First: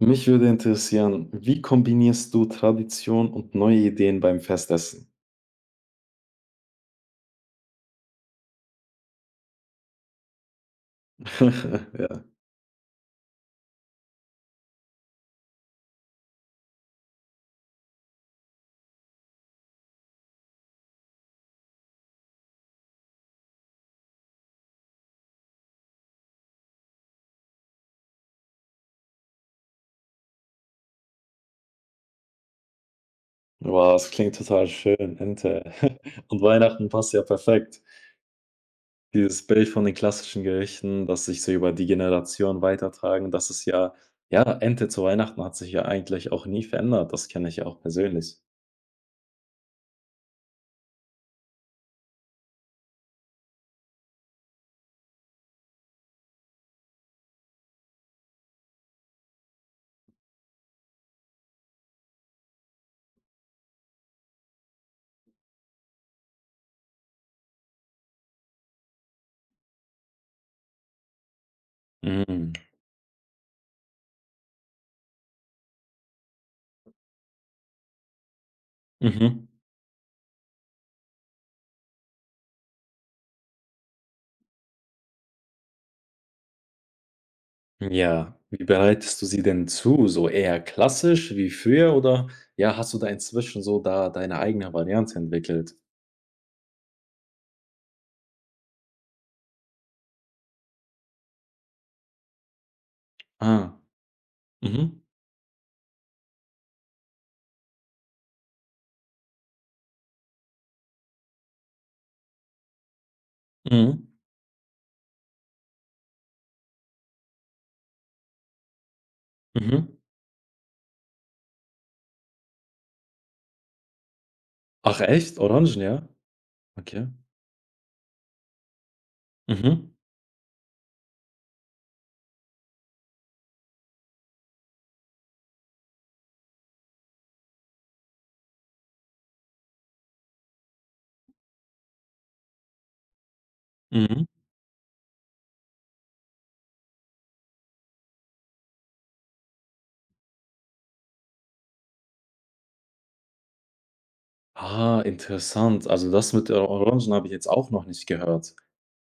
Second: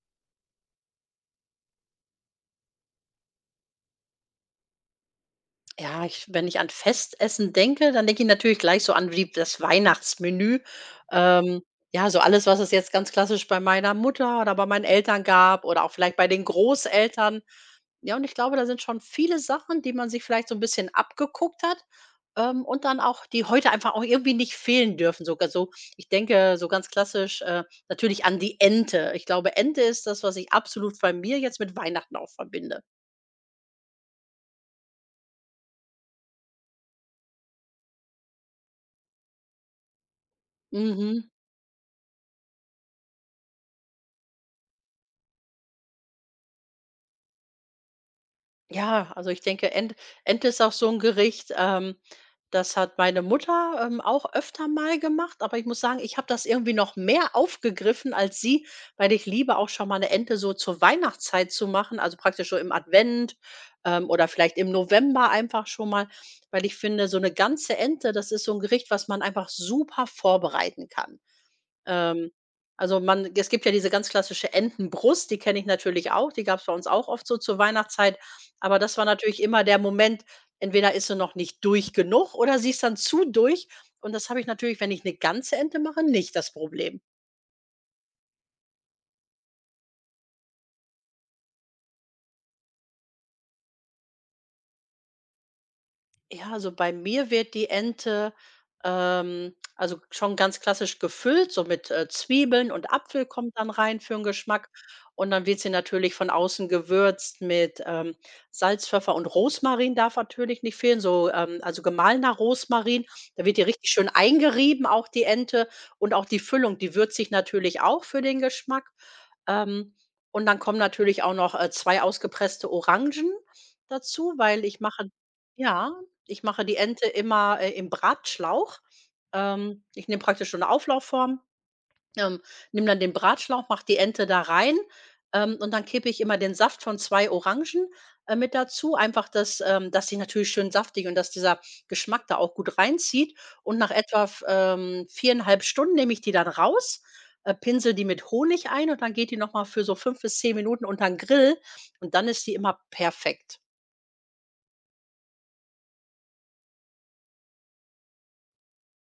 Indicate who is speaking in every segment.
Speaker 1: Mich würde interessieren, wie kombinierst du Tradition und neue Ideen beim Festessen?
Speaker 2: Ja, ich wenn ich an Festessen denke, dann denke ich natürlich gleich so an wie das Weihnachtsmenü. Ähm,
Speaker 1: Ja.
Speaker 2: ja, so alles, was es jetzt ganz klassisch bei meiner Mutter oder bei meinen Eltern gab oder auch vielleicht bei den Großeltern. Ja, und ich glaube, da sind schon viele Sachen, die man sich vielleicht so ein bisschen abgeguckt hat, und dann auch die heute einfach auch irgendwie nicht fehlen dürfen. Sogar so ich denke so ganz klassisch, natürlich an die Ente. Ich glaube, Ente ist das, was ich absolut bei mir jetzt mit Weihnachten auch verbinde.
Speaker 1: Wow, das klingt total schön, Ente. Und Weihnachten passt ja perfekt. Dieses Bild von den klassischen Gerichten, das
Speaker 2: Mhm.
Speaker 1: sich so über die Generation weitertragen, das ist ja ja, Ente zu Weihnachten hat sich ja eigentlich auch nie verändert. Das kenne ich ja auch persönlich.
Speaker 2: Ja, also ich denke, Ente ist auch so ein Gericht, das hat meine Mutter, auch öfter mal gemacht, aber ich muss sagen, ich habe das irgendwie noch mehr aufgegriffen als sie, weil ich liebe auch schon mal eine Ente so zur Weihnachtszeit zu machen, also praktisch so im Advent, oder vielleicht im November einfach schon mal, weil ich finde, so eine ganze Ente, das ist so ein Gericht, was man einfach super vorbereiten kann. Ähm,
Speaker 1: Mhm.
Speaker 2: also man es gibt ja diese ganz klassische Entenbrust, die kenne ich natürlich auch. Die gab es bei uns auch oft so zur Weihnachtszeit. Aber das war natürlich
Speaker 1: Mhm.
Speaker 2: immer der Moment, entweder ist sie noch nicht durch genug oder sie ist dann zu durch. Und das habe ich natürlich, wenn ich eine ganze Ente mache, nicht das Problem.
Speaker 1: Ja, wie bereitest du sie denn zu? So eher klassisch wie früher oder ja, hast du da inzwischen so da deine eigene Variante entwickelt?
Speaker 2: Ja, also bei mir wird die Ente, also schon ganz klassisch gefüllt, so mit, Zwiebeln und Apfel kommt dann
Speaker 1: Ah,
Speaker 2: rein für den Geschmack.
Speaker 1: mhm,
Speaker 2: Und dann wird sie natürlich von außen gewürzt mit, Salz, Pfeffer und Rosmarin darf natürlich nicht fehlen, so, also gemahlener Rosmarin. Da wird die richtig
Speaker 1: mhm,
Speaker 2: schön eingerieben, auch die Ente. Und auch die Füllung, die würzt sich natürlich auch für den Geschmack.
Speaker 1: mhm.
Speaker 2: Ähm, und dann kommen natürlich auch noch, 2 ausgepresste Orangen dazu, weil ich
Speaker 1: Ach
Speaker 2: mache
Speaker 1: echt? Orangen,
Speaker 2: ja.
Speaker 1: ja?
Speaker 2: Ich mache die Ente
Speaker 1: Okay.
Speaker 2: immer, im Bratschlauch.
Speaker 1: Mhm,
Speaker 2: Ich nehme praktisch so eine Auflaufform, ähm, nehme dann den Bratschlauch, mache die Ente da rein, und dann kippe ich immer den Saft von 2 Orangen, mit dazu. Einfach, dass dass die natürlich schön saftig und dass dieser Geschmack da auch gut reinzieht. Und nach
Speaker 1: mhm.
Speaker 2: etwa v 4,5 Stunden nehme ich die dann raus, pinsele die mit Honig ein und dann geht die noch mal für so 5 bis 10 Minuten unter den Grill und dann ist die immer perfekt.
Speaker 1: Ah, interessant. Also, das mit der Orangen habe ich jetzt auch noch nicht gehört.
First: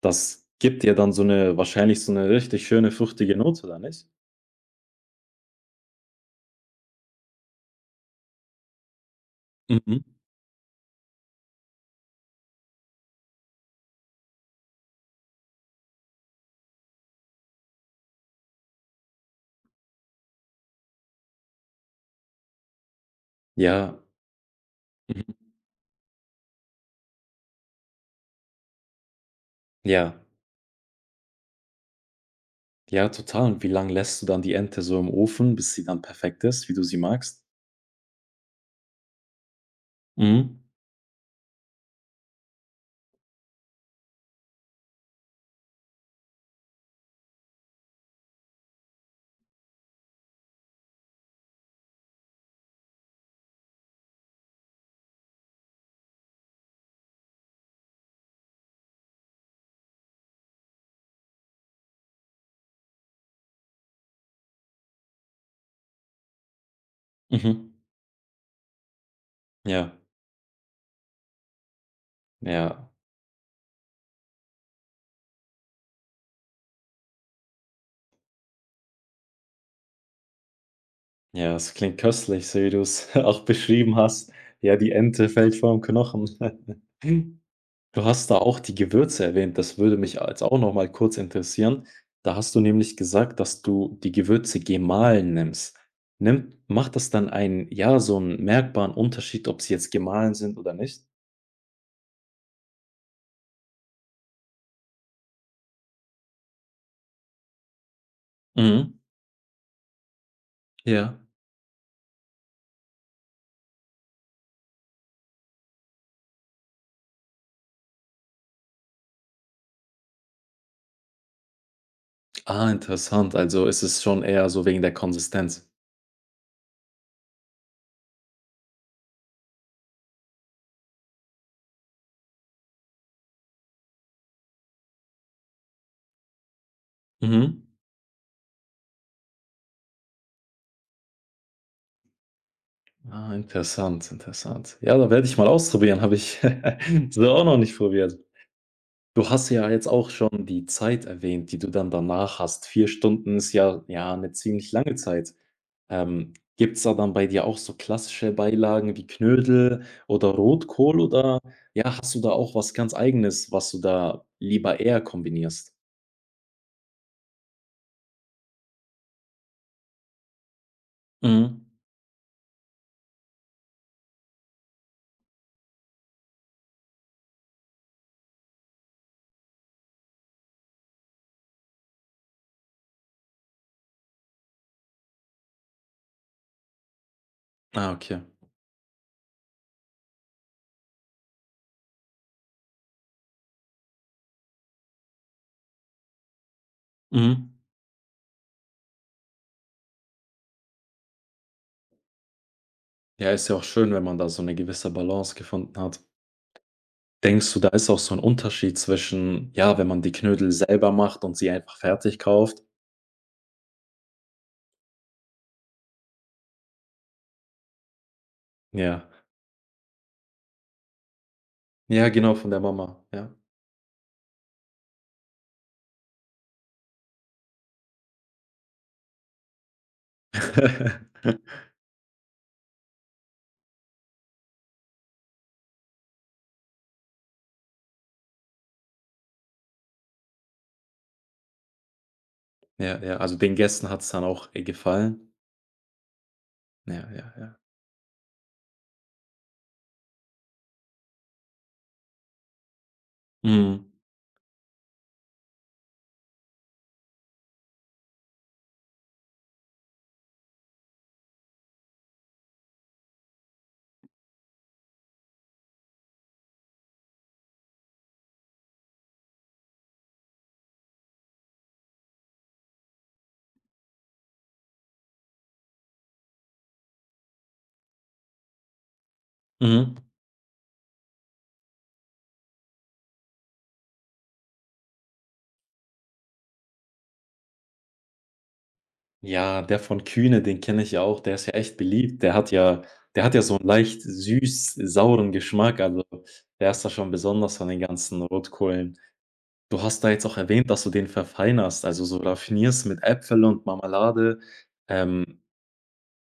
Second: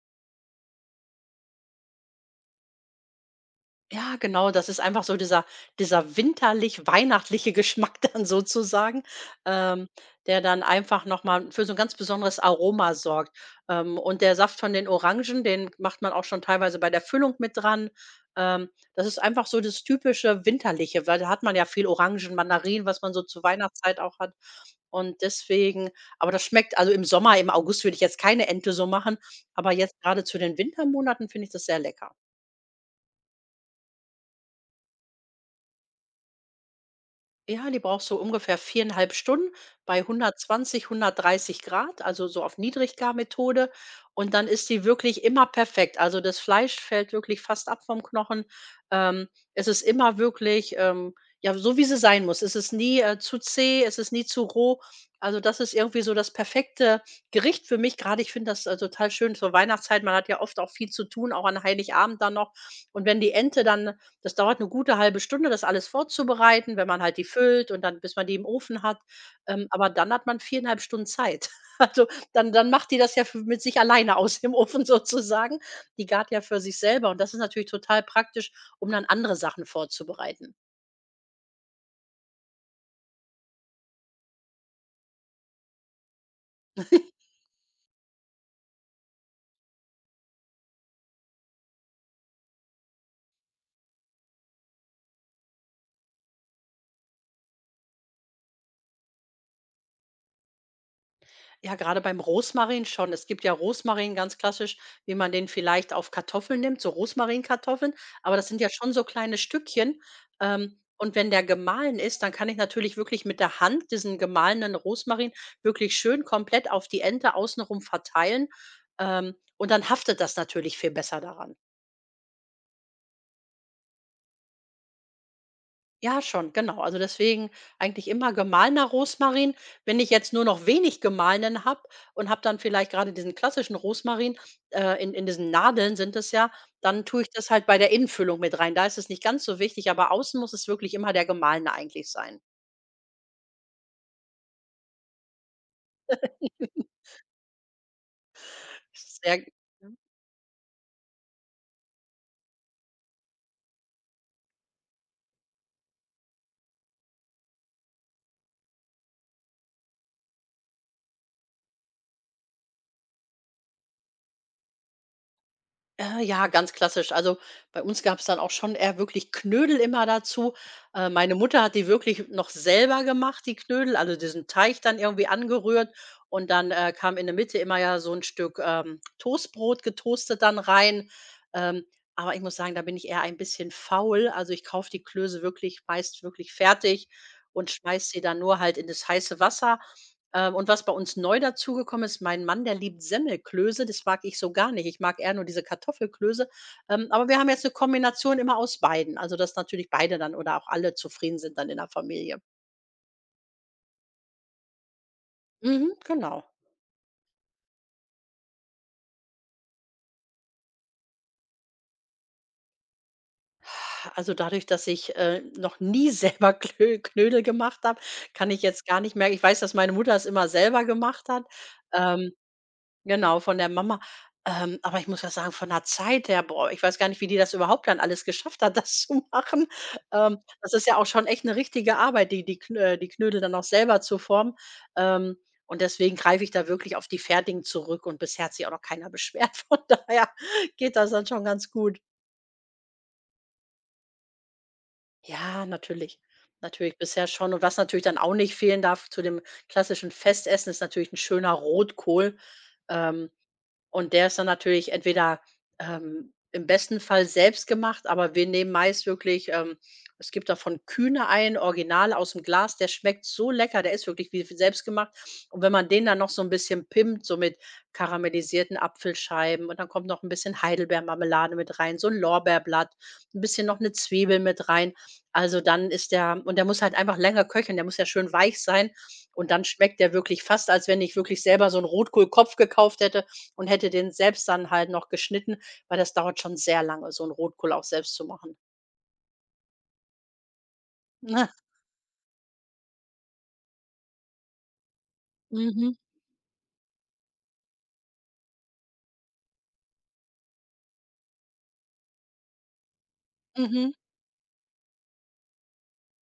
Speaker 1: Das gibt dir dann so eine wahrscheinlich so eine richtig schöne fruchtige Note, oder nicht?
Speaker 2: Ja, genau, das ist einfach so dieser winterlich-weihnachtliche Geschmack dann sozusagen, ähm,
Speaker 1: Mhm.
Speaker 2: der dann einfach noch mal für so ein ganz besonderes Aroma sorgt. Und der Saft von den Orangen, den macht man auch schon teilweise bei der Füllung mit dran. Ähm, das ist einfach so das typische Winterliche, weil da hat man ja viel Orangen, Mandarinen, was man so zur
Speaker 1: Ja,
Speaker 2: Weihnachtszeit auch hat. Und
Speaker 1: mhm,
Speaker 2: deswegen aber das schmeckt also im Sommer, im August würde ich jetzt keine Ente so machen, aber jetzt
Speaker 1: ja,
Speaker 2: gerade zu den Wintermonaten finde ich das sehr lecker.
Speaker 1: ja, total. Und wie lang lässt du dann die Ente so im Ofen, bis sie dann perfekt ist, wie du sie magst?
Speaker 2: Ja, die braucht so ungefähr 4,5 Stunden bei
Speaker 1: Mhm,
Speaker 2: 120, 130 Grad, also so auf Niedriggarmethode. Und dann ist die wirklich immer perfekt. Also das Fleisch fällt wirklich fast ab vom Knochen. Ähm, es ist immer wirklich, ja, so wie sie sein muss. Es ist nie zu zäh, es ist nie zu roh. Also das ist irgendwie so das perfekte Gericht für mich. Gerade ich finde das total schön zur Weihnachtszeit. Man hat ja oft auch viel zu tun, auch an Heiligabend dann noch. Und wenn die Ente dann das dauert eine gute halbe Stunde, das alles vorzubereiten, wenn man halt die füllt
Speaker 1: mhm,
Speaker 2: und dann bis man die im Ofen hat. Aber
Speaker 1: ja,
Speaker 2: dann hat man 4,5 Stunden Zeit. Also, dann
Speaker 1: ja.
Speaker 2: macht die das ja f mit sich alleine aus dem Ofen sozusagen. Die gart ja für sich selber und das ist natürlich total praktisch, um dann andere Sachen vorzubereiten.
Speaker 1: Ja, es klingt köstlich, so wie du es auch beschrieben hast. Ja, die Ente fällt vom Knochen. Du hast da auch die Gewürze erwähnt, das würde mich jetzt auch noch mal kurz interessieren. Da hast du nämlich gesagt, dass du die Gewürze gemahlen nimmst. Nimmt macht das dann einen ja, so einen merkbaren Unterschied, ob sie jetzt gemahlen sind oder nicht?
Speaker 2: Ja, gerade beim Rosmarin schon. Es gibt ja Rosmarin ganz klassisch, wie man den vielleicht auf Kartoffeln nimmt, so Rosmarinkartoffeln, aber das sind ja
Speaker 1: Mhm,
Speaker 2: schon so kleine Stückchen. Und
Speaker 1: ja.
Speaker 2: wenn der gemahlen ist, dann kann ich natürlich wirklich mit der Hand diesen gemahlenen Rosmarin wirklich schön komplett auf die Ente außenrum verteilen. Und dann haftet das natürlich viel besser daran.
Speaker 1: Ah, interessant. Also, ist es schon eher so wegen der Konsistenz.
Speaker 2: Ja, schon, genau. Also deswegen eigentlich immer gemahlener Rosmarin. Wenn ich jetzt nur noch wenig gemahlenen habe und habe dann vielleicht gerade diesen klassischen Rosmarin, in diesen Nadeln sind es ja, dann tue ich das
Speaker 1: Mhm.
Speaker 2: halt bei der Innenfüllung mit rein. Da ist es nicht ganz so wichtig, aber außen muss es wirklich immer der gemahlene eigentlich sein.
Speaker 1: Ah, interessant, interessant. Ja, da werde ich mal ausprobieren, habe ich so auch noch nicht probiert. Du
Speaker 2: Sehr
Speaker 1: hast ja jetzt auch schon die Zeit erwähnt, die du dann danach hast. 4 Stunden ist ja, ja, eine ziemlich lange Zeit. Gibt's da dann bei dir auch so klassische Beilagen wie Knödel oder Rotkohl oder, ja, hast du da auch was ganz Eigenes, was du da lieber eher kombinierst?
Speaker 2: Ja, ganz klassisch. Also, bei uns gab es dann auch schon eher wirklich Knödel immer dazu. Meine Mutter
Speaker 1: Mhm.
Speaker 2: hat die wirklich noch selber gemacht, die Knödel, also diesen Teig dann irgendwie angerührt und dann, kam in der Mitte immer ja so ein Stück, Toastbrot getoastet dann rein. Ähm, aber ich muss sagen, da bin ich eher ein bisschen faul. Also, ich kaufe die Klöße wirklich meist wirklich fertig und
Speaker 1: Ah,
Speaker 2: schmeiß
Speaker 1: okay.
Speaker 2: sie dann nur halt in das heiße Wasser und was bei uns neu dazugekommen ist, mein Mann, der liebt Semmelklöße, das mag ich so gar nicht. Ich mag eher nur diese Kartoffelklöße. Aber wir haben
Speaker 1: Mhm.
Speaker 2: jetzt eine Kombination immer aus beiden, also dass natürlich beide dann oder auch alle zufrieden sind dann in der Familie.
Speaker 1: Ja, ist ja auch schön, wenn man da so eine gewisse Balance gefunden
Speaker 2: Mhm,
Speaker 1: hat.
Speaker 2: genau.
Speaker 1: Denkst du, da ist auch so ein Unterschied zwischen, ja, wenn man die Knödel selber macht und sie einfach fertig kauft?
Speaker 2: Also dadurch, dass ich, noch nie selber Klö Knödel gemacht habe, kann ich jetzt gar
Speaker 1: Ja.
Speaker 2: nicht mehr ich weiß, dass meine Mutter es immer selber gemacht hat.
Speaker 1: Ja,
Speaker 2: Ähm
Speaker 1: genau, von der Mama, ja.
Speaker 2: Genau, von der Mama. Aber ich muss ja sagen, von der Zeit her, boah, ich weiß gar nicht, wie die das überhaupt dann alles geschafft hat, das zu machen. Das ist ja auch schon echt eine richtige Arbeit, die die Knö die Knödel dann auch selber zu formen. Ähm, und deswegen greife ich da wirklich auf die fertigen zurück und bisher hat sich auch noch keiner beschwert. Von daher geht das dann schon ganz gut.
Speaker 1: Ja, ja, also den Gästen hat's dann auch, gefallen?
Speaker 2: Ja, natürlich. Natürlich,
Speaker 1: Ja,
Speaker 2: bisher
Speaker 1: ja, ja.
Speaker 2: schon. Und was natürlich dann auch nicht fehlen darf zu dem klassischen Festessen, ist natürlich ein schöner Rotkohl. Ähm,
Speaker 1: Mhm.
Speaker 2: Und der ist dann natürlich entweder, im besten Fall selbst gemacht, aber wir nehmen meist wirklich es gibt da von Kühne ein original aus dem Glas, der schmeckt so lecker, der ist wirklich wie f selbst gemacht. Und wenn man den dann noch so ein bisschen pimmt, so mit karamellisierten Apfelscheiben und dann kommt noch ein bisschen Heidelbeermarmelade mit rein, so ein Lorbeerblatt, ein bisschen noch eine Zwiebel mit rein. Also, dann ist der und der muss halt einfach länger köcheln, der muss ja schön weich sein und dann
Speaker 1: Mhm.
Speaker 2: schmeckt der wirklich fast, als wenn ich wirklich selber so 'n Rotkohlkopf gekauft hätte und hätte den selbst dann halt noch geschnitten, weil das dauert schon sehr lange, so 'n Rotkohl auch selbst zu machen,
Speaker 1: Ja, der von Kühne, den kenne ich ja auch, der ist
Speaker 2: ne?
Speaker 1: ja echt beliebt. Der hat ja so 'n leicht süß-sauren Geschmack,
Speaker 2: Mhm.
Speaker 1: also der ist da schon besonders von den ganzen Rotkohlen. Du hast da jetzt auch erwähnt, dass du den verfeinerst, also so raffinierst mit Äpfel und
Speaker 2: Mhm.
Speaker 1: Marmelade. Ähm,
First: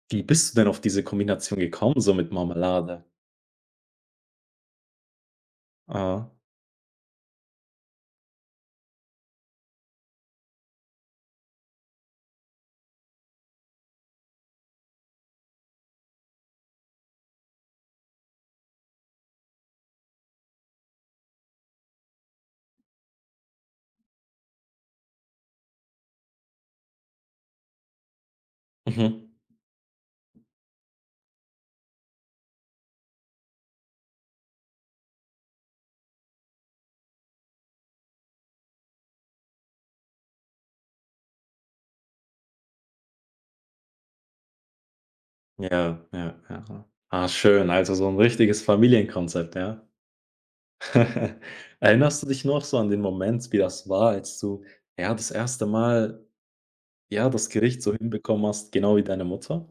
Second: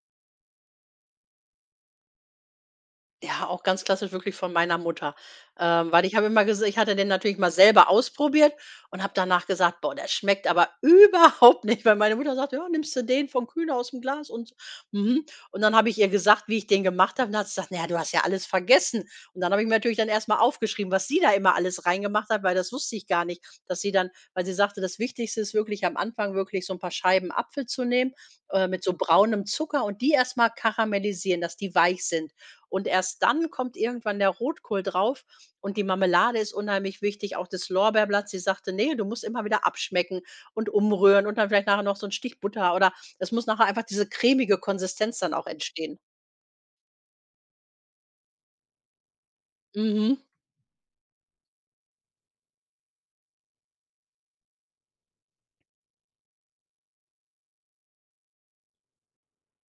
Speaker 1: wie bist du denn auf diese Kombination gekommen, so mit Marmelade?
Speaker 2: Ja, auch ganz klassisch wirklich von meiner Mutter. Weil ich habe
Speaker 1: Ah,
Speaker 2: immer gesagt, ich hatte den natürlich mal selber ausprobiert und habe danach gesagt: „Boah, der schmeckt aber überhaupt nicht“, weil meine Mutter sagt: „Ja, nimmst du den von Kühne aus dem Glas und“ so. Mhm. Und dann habe ich ihr gesagt, wie ich den gemacht habe, und dann hat sie gesagt: „Na ja, du hast ja alles vergessen.“ Und dann habe ich mir natürlich dann erst mal aufgeschrieben, was sie da immer alles reingemacht hat, weil das wusste ich gar nicht, dass sie dann weil sie sagte, das Wichtigste ist wirklich am Anfang wirklich so ein paar Scheiben Apfel zu nehmen, mit so
Speaker 1: mhm.
Speaker 2: braunem Zucker und die erst mal karamellisieren, dass die weich sind. Und erst dann kommt irgendwann der Rotkohl drauf und die Marmelade ist unheimlich wichtig, auch das Lorbeerblatt. Sie sagte: nee, du musst immer wieder abschmecken und umrühren und dann vielleicht nachher noch so 'n Stich Butter“ oder es muss nachher einfach diese cremige Konsistenz dann auch
Speaker 1: Ja,
Speaker 2: entstehen.
Speaker 1: ja, ja. Ah, schön, also so ein richtiges Familienkonzept, ja.
Speaker 2: Mhm.
Speaker 1: Erinnerst du dich noch so an den Moment, wie das war, als du, ja, das erste Mal, ja, das Gericht so hinbekommen hast, genau wie deine Mutter?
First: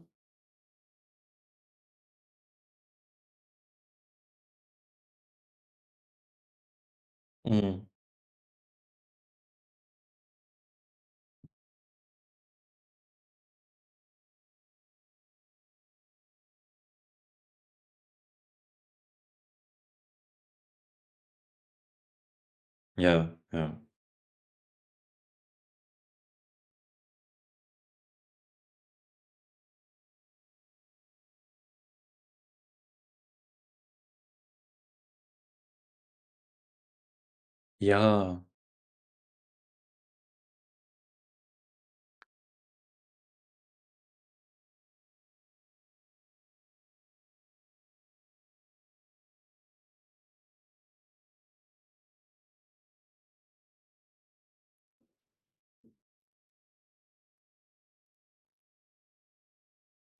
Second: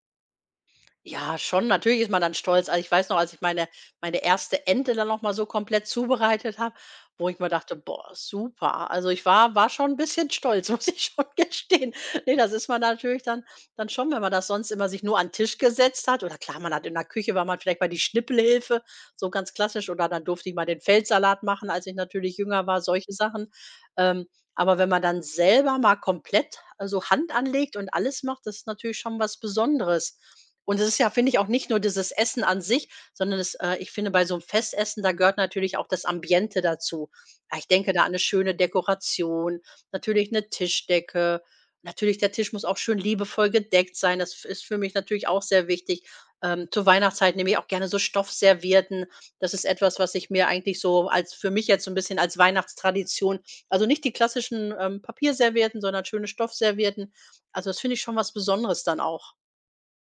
Speaker 2: Ja, schon, natürlich ist man dann stolz. Also, ich weiß noch, als ich meine erste Ente dann noch mal so komplett zubereitet habe, wo ich mir dachte:
Speaker 1: Mhm.
Speaker 2: „Boah, super.“ Also, ich war schon ein bisschen stolz, muss ich schon gestehen. Ne, das ist man natürlich dann schon, wenn man das sonst immer sich nur an 'n Tisch gesetzt hat oder klar, man hat in der Küche war man vielleicht mal die Schnippelhilfe, so ganz klassisch oder dann durfte ich mal den Feldsalat machen, als ich natürlich jünger war, solche
Speaker 1: Ja,
Speaker 2: Sachen.
Speaker 1: ja.
Speaker 2: Ähm, aber wenn man dann selber mal komplett, also, Hand anlegt und alles macht, das ist natürlich schon was Besonderes. Und es ist ja, finde ich, auch nicht nur dieses Essen an sich, sondern es ich finde, bei so einem Festessen, da gehört natürlich auch das Ambiente dazu. Ah, ich denke da an eine
Speaker 1: Ja.
Speaker 2: schöne Dekoration, natürlich eine Tischdecke. Natürlich, der Tisch muss auch schön liebevoll gedeckt sein. Das f ist für mich natürlich auch sehr wichtig. Zur Weihnachtszeit nehme ich auch gerne so Stoffservietten. Das ist etwas, was ich mir eigentlich so als für mich jetzt so ein bisschen als Weihnachtstradition, also nicht die klassischen, Papierservietten, sondern schöne Stoffservietten. Also, das finde ich schon was Besonderes dann auch.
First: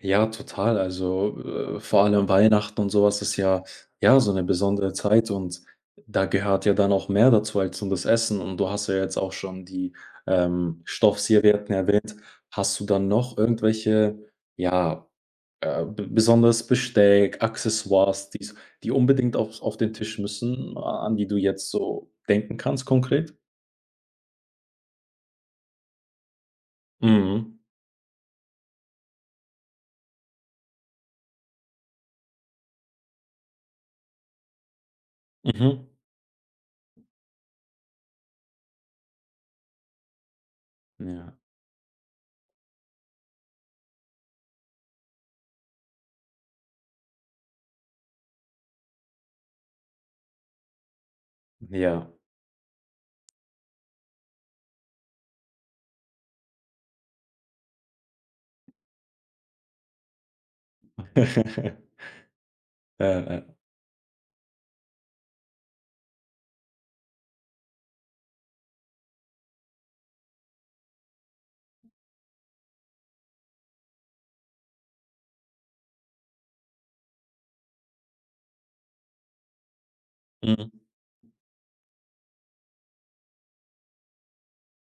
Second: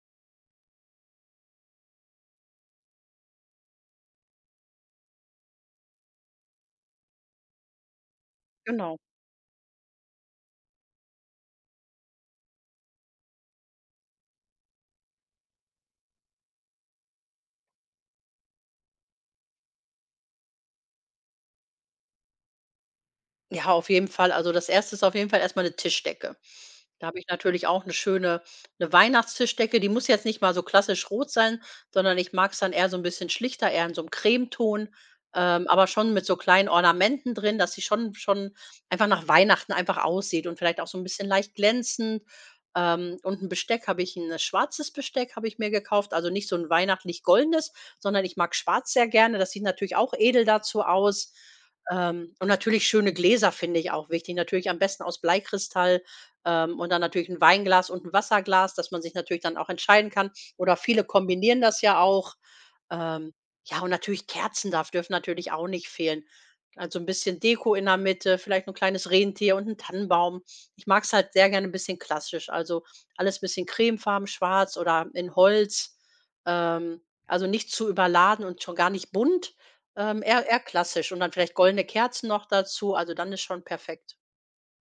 Speaker 1: Ja, total. Also, vor allem Weihnachten und sowas ist ja ja, so eine besondere Zeit und da gehört ja dann auch mehr dazu als nur das Essen und du hast ja
Speaker 2: Genau.
Speaker 1: jetzt auch schon die, Stoffzierwerten erwähnt. Hast du dann noch irgendwelche, ja, b besonderes Besteck, Accessoires, die's die unbedingt auf den Tisch müssen, a an die du jetzt so denken kannst konkret?
Speaker 2: Ja, auf jeden Fall. Also, das Erste ist auf jeden Fall erstmal eine Tischdecke. Da habe ich
Speaker 1: Mhm.
Speaker 2: natürlich auch eine schöne, eine Weihnachtstischdecke. Die muss jetzt nicht mal so klassisch rot sein, sondern ich mag es dann eher so ein bisschen schlichter, eher in so einem Cremeton, aber
Speaker 1: Mhm.
Speaker 2: schon mit so kleinen Ornamenten drin, dass sie schon einfach nach Weihnachten einfach aussieht und vielleicht auch so ein bisschen
Speaker 1: Ja.
Speaker 2: leicht glänzend. Und ein schwarzes Besteck habe ich mir gekauft, also nicht so ein weihnachtlich goldenes, sondern ich mag schwarz sehr gerne. Das sieht natürlich auch edel dazu aus.
Speaker 1: Ja.
Speaker 2: Und natürlich schöne Gläser finde ich auch wichtig. Natürlich am besten aus Bleikristall, und dann natürlich ein Weinglas und ein Wasserglas, dass man sich natürlich dann auch entscheiden kann. Oder viele kombinieren das ja auch.
Speaker 1: Ja,
Speaker 2: Ähm,
Speaker 1: ja.
Speaker 2: ja, und natürlich Kerzen darf dürfen natürlich auch nicht fehlen. Also ein bisschen Deko in der Mitte, vielleicht ein kleines Rentier und ein Tannenbaum. Ich mag es halt sehr gerne ein bisschen klassisch, also alles ein bisschen cremefarben, schwarz oder in Holz. Ähm, also nicht zu überladen und schon gar nicht bunt. Eher
Speaker 1: Mhm.
Speaker 2: klassisch und dann vielleicht goldene Kerzen noch dazu, also dann ist schon perfekt.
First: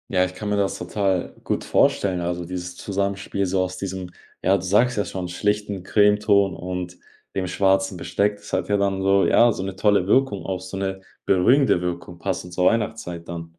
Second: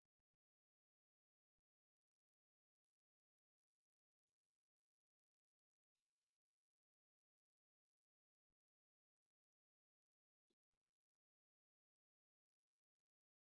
Speaker 1: Ja, ich kann mir das total gut vorstellen. Also dieses Zusammenspiel so aus diesem, ja, du sagst ja schon, schlichten Cremeton und dem schwarzen Besteck, das hat ja dann so, ja, so eine tolle Wirkung, auch so eine beruhigende Wirkung, passend zur Weihnachtszeit dann.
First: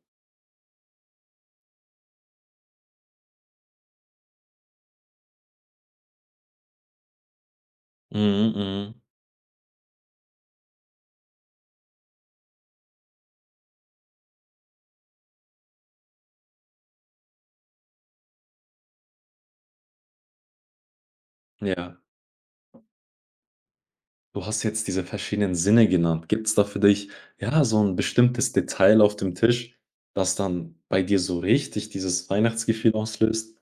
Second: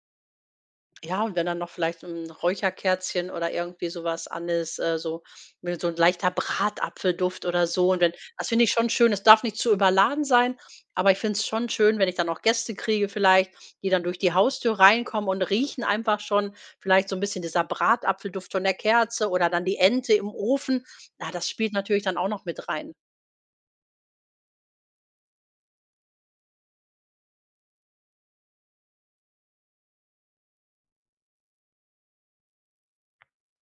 Speaker 2: Ja, und wenn dann noch vielleicht ein Räucherkerzchen oder irgendwie sowas was an ist, so mit so ein leichter Bratapfelduft oder so, und wenn das
Speaker 1: Mhm,
Speaker 2: finde ich schon
Speaker 1: mhm.
Speaker 2: schön. Es darf nicht zu überladen sein, aber ich finde es schon schön, wenn ich dann auch Gäste kriege vielleicht, die dann durch die Haustür reinkommen und riechen einfach schon vielleicht so ein bisschen dieser Bratapfelduft von der Kerze oder dann die Ente im Ofen. Ja, das spielt
Speaker 1: Ja.
Speaker 2: natürlich dann auch noch mit rein.
Speaker 1: Du hast jetzt diese verschiedenen Sinne genannt. Gibt es da für dich, ja, so ein bestimmtes Detail auf dem Tisch, das dann bei dir so richtig dieses Weihnachtsgefühl auslöst?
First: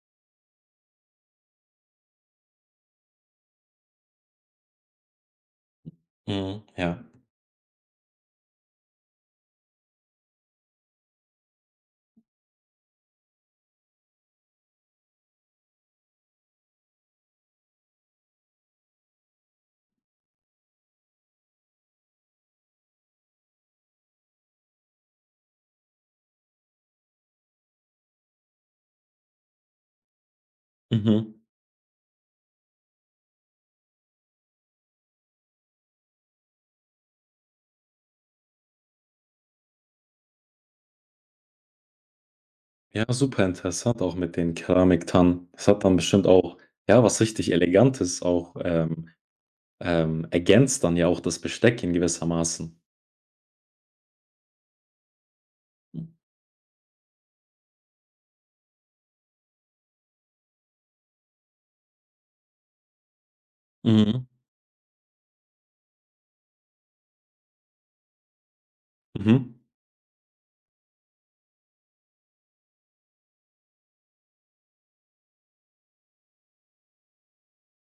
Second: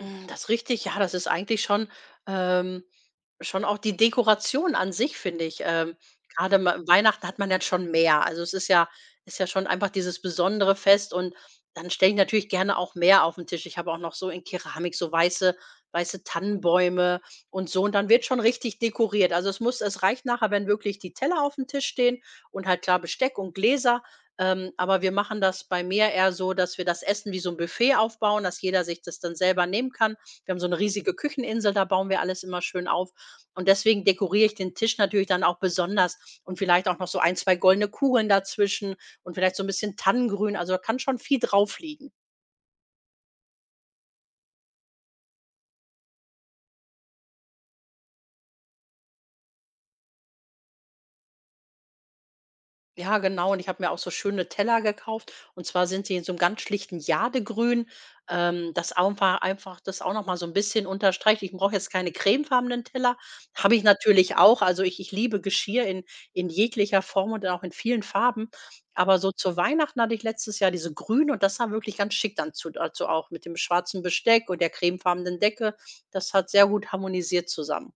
Speaker 2: Hm, das ist richtig, ja, das ist eigentlich schon ähm, schon auch die Dekoration an sich, finde ich. Grade
Speaker 1: Mhm,
Speaker 2: ma
Speaker 1: ja.
Speaker 2: Weihnachten hat man ja schon mehr. Also, es ist ja schon einfach dieses besondere Fest, und dann stelle ich natürlich gerne auch mehr auf den Tisch. Ich habe auch noch so in Keramik so weiße Tannenbäume und so, und dann wird schon richtig dekoriert. Also, es reicht nachher, wenn wirklich die Teller auf dem Tisch stehen und halt klar Besteck und Gläser, aber wir machen das bei mir eher so, dass wir das Essen wie so ein Buffet aufbauen, dass jeder sich das dann selber nehmen kann. Wir haben so eine riesige
Speaker 1: Mhm.
Speaker 2: Kücheninsel, da bauen wir alles immer schön auf. Und deswegen dekoriere ich den Tisch natürlich dann auch besonders und vielleicht auch noch so ein, 2 goldene Kugeln dazwischen und vielleicht so ein bisschen Tannengrün. Also, da kann schon viel drauf liegen.
Speaker 1: Ja, super interessant auch mit den Keramiktannen. Das hat dann bestimmt auch, ja, was richtig Elegantes auch ergänzt dann ja auch das Besteck in gewissermaßen.
Speaker 2: Ja, genau. Und ich habe mir auch so schöne Teller gekauft. Und zwar sind sie in so einem ganz schlichten Jadegrün. Das einfach das auch noch mal so ein bisschen unterstreicht. Ich brauche jetzt keine cremefarbenen Teller. Habe ich
Speaker 1: Mhm.
Speaker 2: natürlich auch. Also, ich liebe Geschirr in jeglicher Form und auch in vielen Farben. Aber so
Speaker 1: Mhm.
Speaker 2: zu Weihnachten hatte ich letztes Jahr diese Grün, und das sah wirklich ganz schick dann zu dazu auch mit dem schwarzen Besteck und der cremefarbenen Decke. Das hat sehr gut harmonisiert zusammen.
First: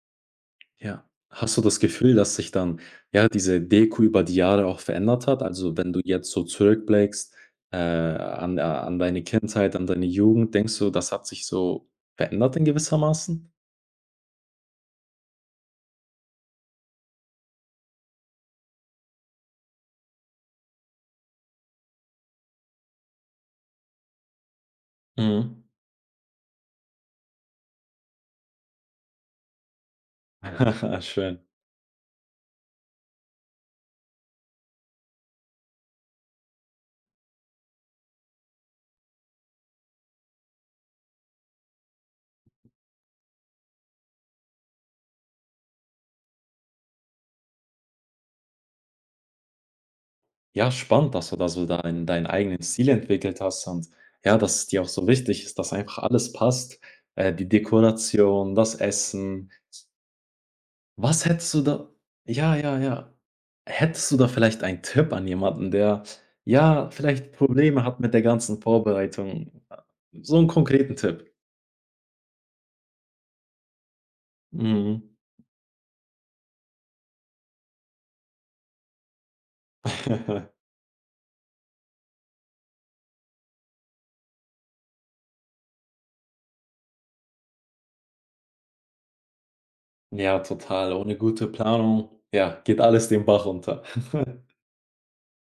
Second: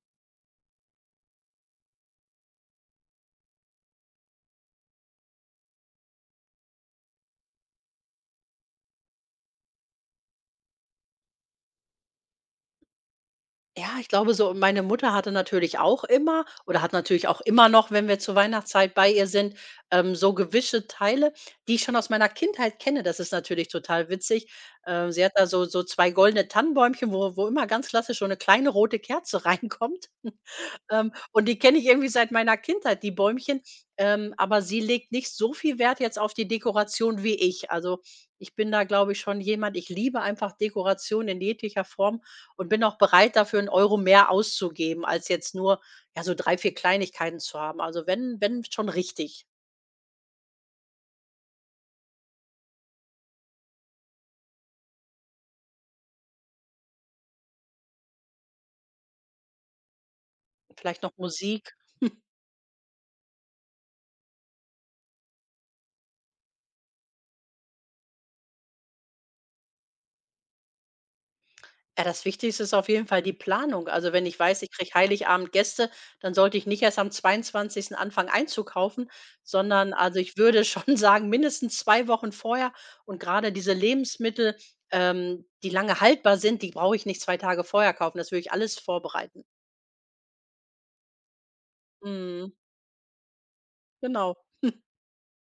Speaker 1: Ja. Hast du das Gefühl, dass sich dann, ja, diese Deko über die Jahre auch verändert hat? Also, wenn du jetzt so zurückblickst, an, an deine Kindheit, an deine Jugend, denkst du, das hat sich so verändert in gewissermaßen?
Speaker 2: Ja, ich glaube so meine Mutter hatte natürlich auch immer oder hat natürlich auch immer noch, wenn wir zur Weihnachtszeit bei ihr sind, so gewischte Teile, die ich schon aus meiner Kindheit kenne. Das ist natürlich total witzig. Sie hat da
Speaker 1: Mhm.
Speaker 2: so 2 goldene Tannenbäumchen, wo immer ganz klassisch so eine kleine rote Kerze reinkommt. Ähm,
Speaker 1: Schön.
Speaker 2: und die kenne ich irgendwie seit meiner Kindheit, die Bäumchen. Aber sie legt nicht so viel Wert jetzt auf die Dekoration wie ich. Also, ich bin da, glaube ich, schon jemand, ich liebe einfach Dekoration in jeglicher Form und bin auch bereit, dafür einen Euro mehr auszugeben, als jetzt nur, ja, so 3 4 Kleinigkeiten zu haben. Also, wenn schon richtig.
Speaker 1: Ja, spannend, dass du da so deinen eigenen Stil entwickelt hast und ja, dass es dir auch so wichtig ist, dass einfach alles passt. Die Dekoration, das Essen.
Speaker 2: Vielleicht noch
Speaker 1: Was hättest du
Speaker 2: Musik.
Speaker 1: da ja, ja, ja. Hättest du da vielleicht einen Tipp an jemanden, der, ja, vielleicht Probleme hat mit der ganzen Vorbereitung? So einen konkreten Tipp.
Speaker 2: Ja, das Wichtigste ist auf jeden Fall die Planung. Also, wenn ich weiß, ich kriege
Speaker 1: Mhm.
Speaker 2: Heiligabend Gäste, dann sollte ich nicht erst am 22. Anfangen einzukaufen, sondern also, ich würde schon sagen, mindestens 2 Wochen vorher, und gerade diese Lebensmittel, die lange haltbar sind, die brauche ich nicht 2 Tage vorher kaufen. Das würde ich alles vorbereiten.
Speaker 1: Ja, total. Ohne gute Planung,
Speaker 2: Mhm,
Speaker 1: ja, geht alles den Bach runter.
Speaker 2: genau.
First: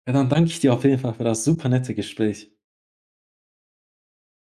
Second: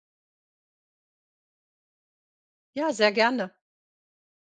Speaker 1: Ja, dann danke ich dir auf jeden Fall für das super nette Gespräch.
Speaker 2: Ja, sehr gerne.